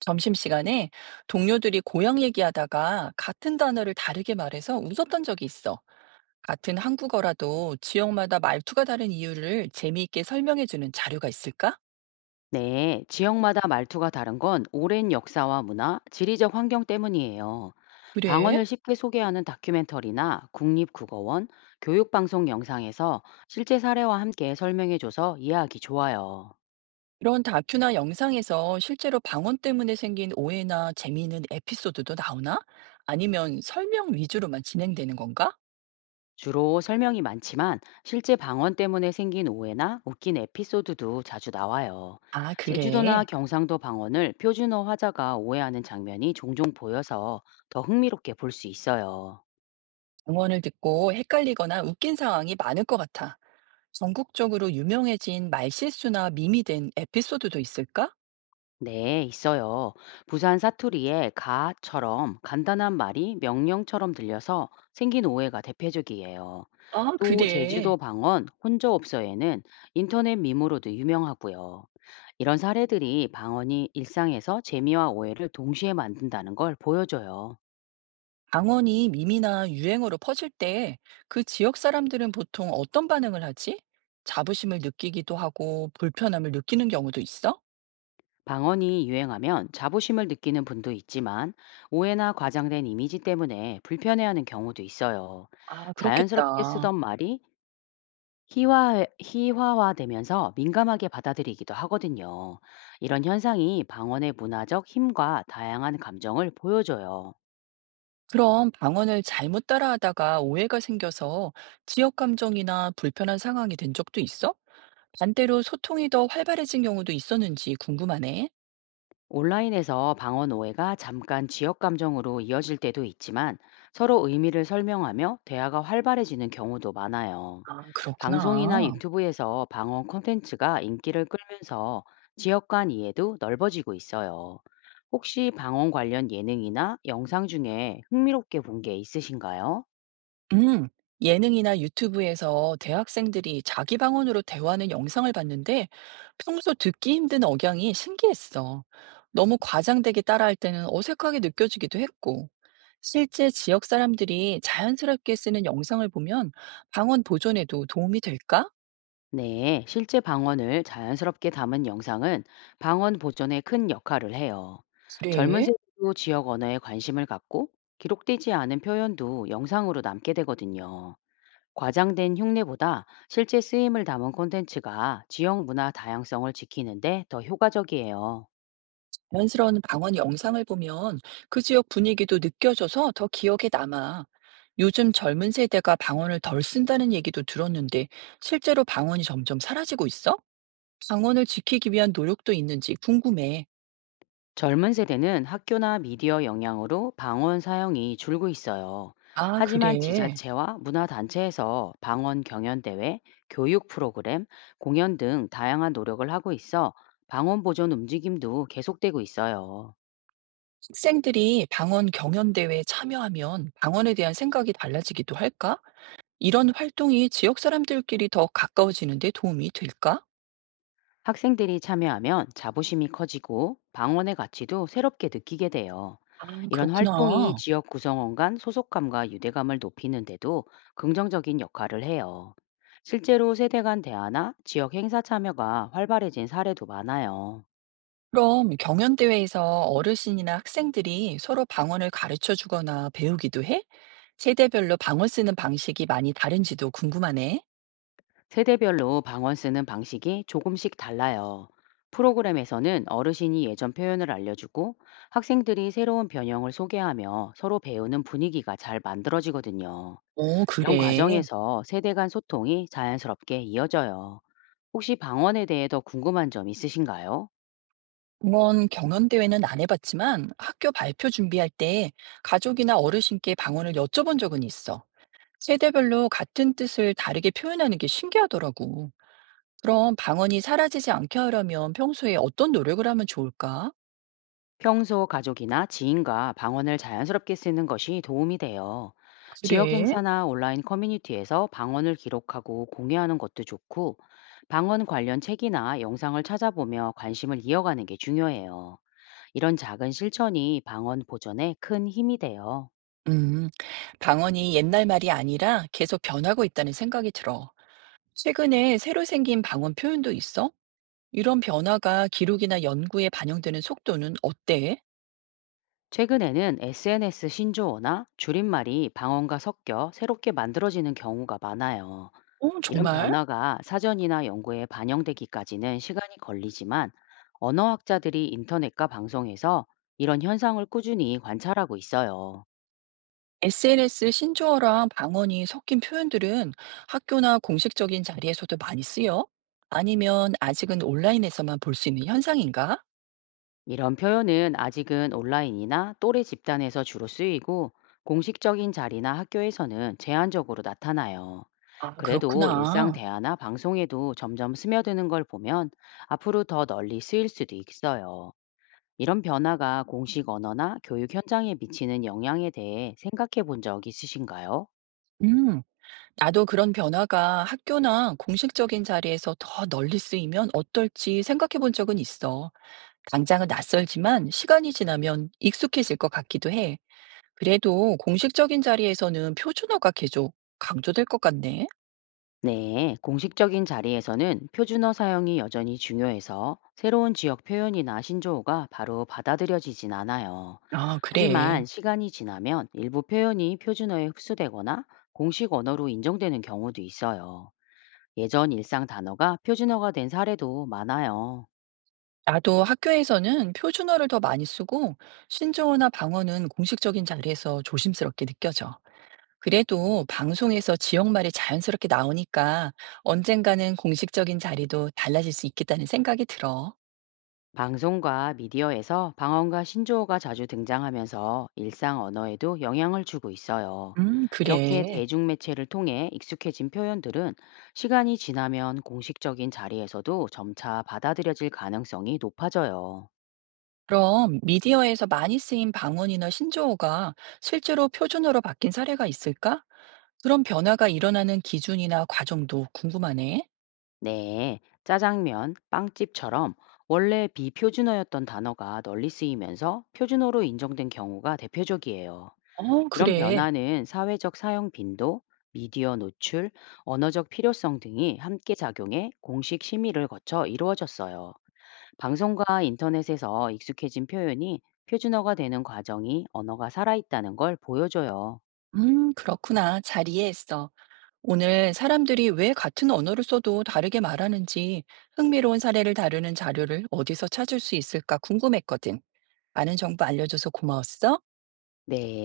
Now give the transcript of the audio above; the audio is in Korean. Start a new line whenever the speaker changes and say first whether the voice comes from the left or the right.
right: 점심시간에 동료들이 고향 얘기하다가 같은 단어를 다르게 말해서 웃었던 적이 있어. 같은 한국어라도 지역마다 말투가 다른 이유를 재미있게 설명해주는 자료가 있을까?
left: 네, 지역마다 말투가 다른 건 오랜 역사와 문화, 지리적 환경 때문이에요.
right: 그래?
left: 방언을 쉽게 소개하는 다큐멘터리나 국립국어원, 교육방송 영상에서 실제 사례와 함께 설명해줘서 이해하기 좋아요.
right: 이런 다큐나 영상에서 실제로 방언 때문에 생긴 오해나 재미있는 에피소드도 나오나? 아니면 설명 위주로만 진행되는 건가?
left: 주로 설명이 많지만 실제 방언 때문에 생긴 오해나 웃긴 에피소드도 자주 나와요.
right: 아,
left: 제주도나
right: 그래.
left: 경상도 방언을 표준어 화자가 오해하는 장면이 종종 보여서 더 흥미롭게 볼 수 있어요.
right: 방언을 듣고 헷갈리거나 웃긴 상황이 많을 것 같아. 전국적으로 유명해진 말실수나 밈이 된 에피소드도 있을까?
left: 네, 있어요. 부산 사투리에 가처럼 간단한 말이 명령처럼 들려서 생긴 오해가 대표적이에요.
right: 아,
left: 또
right: 그래.
left: 제주도 방언 혼조업소에는 인터넷 밈으로도 유명하고요. 이런 사례들이 방언이 일상에서 재미와 오해를 동시에 만든다는 걸 보여줘요.
right: 방언이 밈이나 유행어로 퍼질 때 그 지역 사람들은 보통 어떤 반응을 하지? 자부심을 느끼기도 하고 불편함을 느끼는 경우도 있어?
left: 방언이 유행하면 자부심을 느끼는 분도 있지만 오해나 과장된 이미지 때문에 불편해하는 경우도 있어요.
right: 아,
left: 자연스럽게
right: 그렇겠다.
left: 쓰던 말이 희화화되면서 민감하게 받아들이기도 하거든요. 이런 현상이 방언의 문화적 힘과 다양한 감정을 보여줘요.
right: 그럼 방언을 잘못 따라하다가 오해가 생겨서 지역 감정이나 불편한 상황이 된 적도 있어? 반대로 소통이 더 활발해진 경우도 있었는지 궁금하네.
left: 온라인에서 방언 오해가 잠깐 지역 감정으로 이어질 때도 있지만 서로 의미를 설명하며 대화가 활발해지는 경우도 많아요.
right: 아,
left: 방송이나
right: 그렇구나.
left: 유튜브에서 방언 콘텐츠가 인기를 끌면서 지역 간 이해도 넓어지고 있어요. 혹시 방언 관련 예능이나 영상 중에 흥미롭게 본 게 있으신가요?
right: 음, 예능이나 유튜브에서 대학생들이 자기 방언으로 대화하는 영상을 봤는데 평소 듣기 힘든 억양이 신기했어. 너무 과장되게 따라할 때는 어색하게 느껴지기도 했고, 실제 지역 사람들이 자연스럽게 쓰는 영상을 보면 방언 보존에도 도움이 될까?
left: 네, 실제 방언을 자연스럽게 담은 영상은 방언 보존에 큰 역할을 해요. 젊은
right: 그래.
left: 세대도 지역 언어에 관심을 갖고 기록되지 않은 표현도 영상으로 남게 되거든요. 과장된 흉내보다 실제 쓰임을 담은 콘텐츠가 지역 문화 다양성을 지키는데 더 효과적이에요.
right: 자연스러운 방언 영상을 보면 그 지역 분위기도 느껴져서 더 기억에 남아. 요즘 젊은 세대가 방언을 덜 쓴다는 얘기도 들었는데 실제로 방언이 점점 사라지고 있어? 방언을 지키기 위한 노력도 있는지 궁금해.
left: 젊은 세대는 학교나 미디어 영향으로 방언 사용이 줄고 있어요.
right: 아,
left: 하지만
right: 그래.
left: 지자체와 문화단체에서 방언 경연대회, 교육 프로그램, 공연 등 다양한 노력을 하고 있어 방언 보존 움직임도 계속되고 있어요.
right: 학생들이 방언 경연대회에 참여하면 방언에 대한 생각이 달라지기도 할까? 이런 활동이 지역 사람들끼리 더 가까워지는 데 도움이 될까?
left: 학생들이 참여하면 자부심이 커지고 방언의 가치도 새롭게 느끼게 돼요.
right: 아,
left: 이런 활동이
right: 그렇구나.
left: 지역 구성원 간 소속감과 유대감을 높이는데도 긍정적인 역할을 해요. 실제로 세대 간 대화나 지역 행사 참여가 활발해진 사례도 많아요.
right: 그럼 경연대회에서 어르신이나 학생들이 서로 방언을 가르쳐 주거나 배우기도 해? 세대별로 방언 쓰는 방식이 많이 다른지도 궁금하네.
left: 세대별로 방언 쓰는 방식이 조금씩 달라요. 프로그램에서는 어르신이 예전 표현을 알려주고 학생들이 새로운 변형을 소개하며 서로 배우는 분위기가 잘 만들어지거든요.
right: 어,
left: 이런
right: 그래.
left: 과정에서 세대 간 소통이 자연스럽게 이어져요. 혹시 방언에 대해 더 궁금한 점 있으신가요?
right: 이건 경연대회는 안 해봤지만 학교 발표 준비할 때 가족이나 어르신께 방언을 여쭤본 적은 있어. 세대별로 같은 뜻을 다르게 표현하는 게 신기하더라고. 그럼 방언이 사라지지 않게 하려면 평소에 어떤 노력을 하면 좋을까?
left: 평소 가족이나 지인과 방언을 자연스럽게 쓰는 것이 도움이 돼요. 지역
right: 그래.
left: 행사나 온라인 커뮤니티에서 방언을 기록하고 공유하는 것도 좋고, 방언 관련 책이나 영상을 찾아보며 관심을 이어가는 게 중요해요. 이런 작은 실천이 방언 보존에 큰 힘이 돼요.
right: 음, 방언이 옛날 말이 아니라 계속 변하고 있다는 생각이 들어. 최근에 새로 생긴 방언 표현도 있어? 이런 변화가 기록이나 연구에 반영되는 속도는 어때?
left: 최근에는 SNS 신조어나 줄임말이 방언과 섞여 새롭게 만들어지는 경우가 많아요.
right: 어,
left: 이런
right: 정말?
left: 변화가 사전이나 연구에 반영되기까지는 시간이 걸리지만 언어학자들이 인터넷과 방송에서 이런 현상을 꾸준히 관찰하고 있어요.
right: SNS 신조어랑 방언이 섞인 표현들은 학교나 공식적인 자리에서도 많이 쓰여? 아니면 아직은 온라인에서만 볼 수 있는 현상인가?
left: 이런 표현은 아직은 온라인이나 또래 집단에서 주로 쓰이고 공식적인 자리나 학교에서는 제한적으로 나타나요.
right: 아,
left: 그래도 일상
right: 그렇구나.
left: 대화나 방송에도 점점 스며드는 걸 보면 앞으로 더 널리 쓰일 수도 있어요. 이런 변화가 공식 언어나 교육 현장에 미치는 영향에 대해 생각해 본 적 있으신가요?
right: 음. 나도 그런 변화가 학교나 공식적인 자리에서 더 널리 쓰이면 어떨지 생각해 본 적은 있어. 당장은 낯설지만 시간이 지나면 익숙해질 것 같기도 해. 그래도 공식적인 자리에서는 표준어가 계속 강조될 것 같네.
left: 네, 공식적인 자리에서는 표준어 사용이 여전히 중요해서 새로운 지역 표현이나 신조어가 바로 받아들여지진 않아요.
right: 아, 그래.
left: 하지만 시간이 지나면 일부 표현이 표준어에 흡수되거나 공식 언어로 인정되는 경우도 있어요. 예전 일상 단어가 표준어가 된 사례도 많아요.
right: 나도 학교에서는 표준어를 더 많이 쓰고 신조어나 방언은 공식적인 자리에서 조심스럽게 느껴져. 그래도 방송에서 지역말이 자연스럽게 나오니까 언젠가는 공식적인 자리도 달라질 수 있겠다는 생각이 들어.
left: 방송과 미디어에서 방언과 신조어가 자주 등장하면서 일상 언어에도 영향을 주고 있어요. 이렇게
right: 그래.
left: 대중매체를 통해 익숙해진 표현들은 시간이 지나면 공식적인 자리에서도 점차 받아들여질 가능성이 높아져요.
right: 그럼 미디어에서 많이 쓰인 방언이나 신조어가 실제로 표준어로 바뀐 사례가 있을까? 그런 변화가 일어나는 기준이나 과정도 궁금하네.
left: 네, 짜장면, 빵집처럼 원래 비표준어였던 단어가 널리 쓰이면서 표준어로 인정된 경우가 대표적이에요.
right: 어,
left: 이런
right: 그래.
left: 변화는 사회적 사용 빈도, 미디어 노출, 언어적 필요성 등이 함께 작용해 공식 심의를 거쳐 이루어졌어요. 방송과 인터넷에서 익숙해진 표현이 표준어가 되는 과정이 언어가 살아있다는 걸 보여줘요.
right: 그렇구나. 잘 이해했어. 오늘 사람들이 왜 같은 언어를 써도 다르게 말하는지 흥미로운 사례를 다루는 자료를 어디서 찾을 수 있을까 궁금했거든. 많은 정보 알려줘서 고마웠어.
left: 네.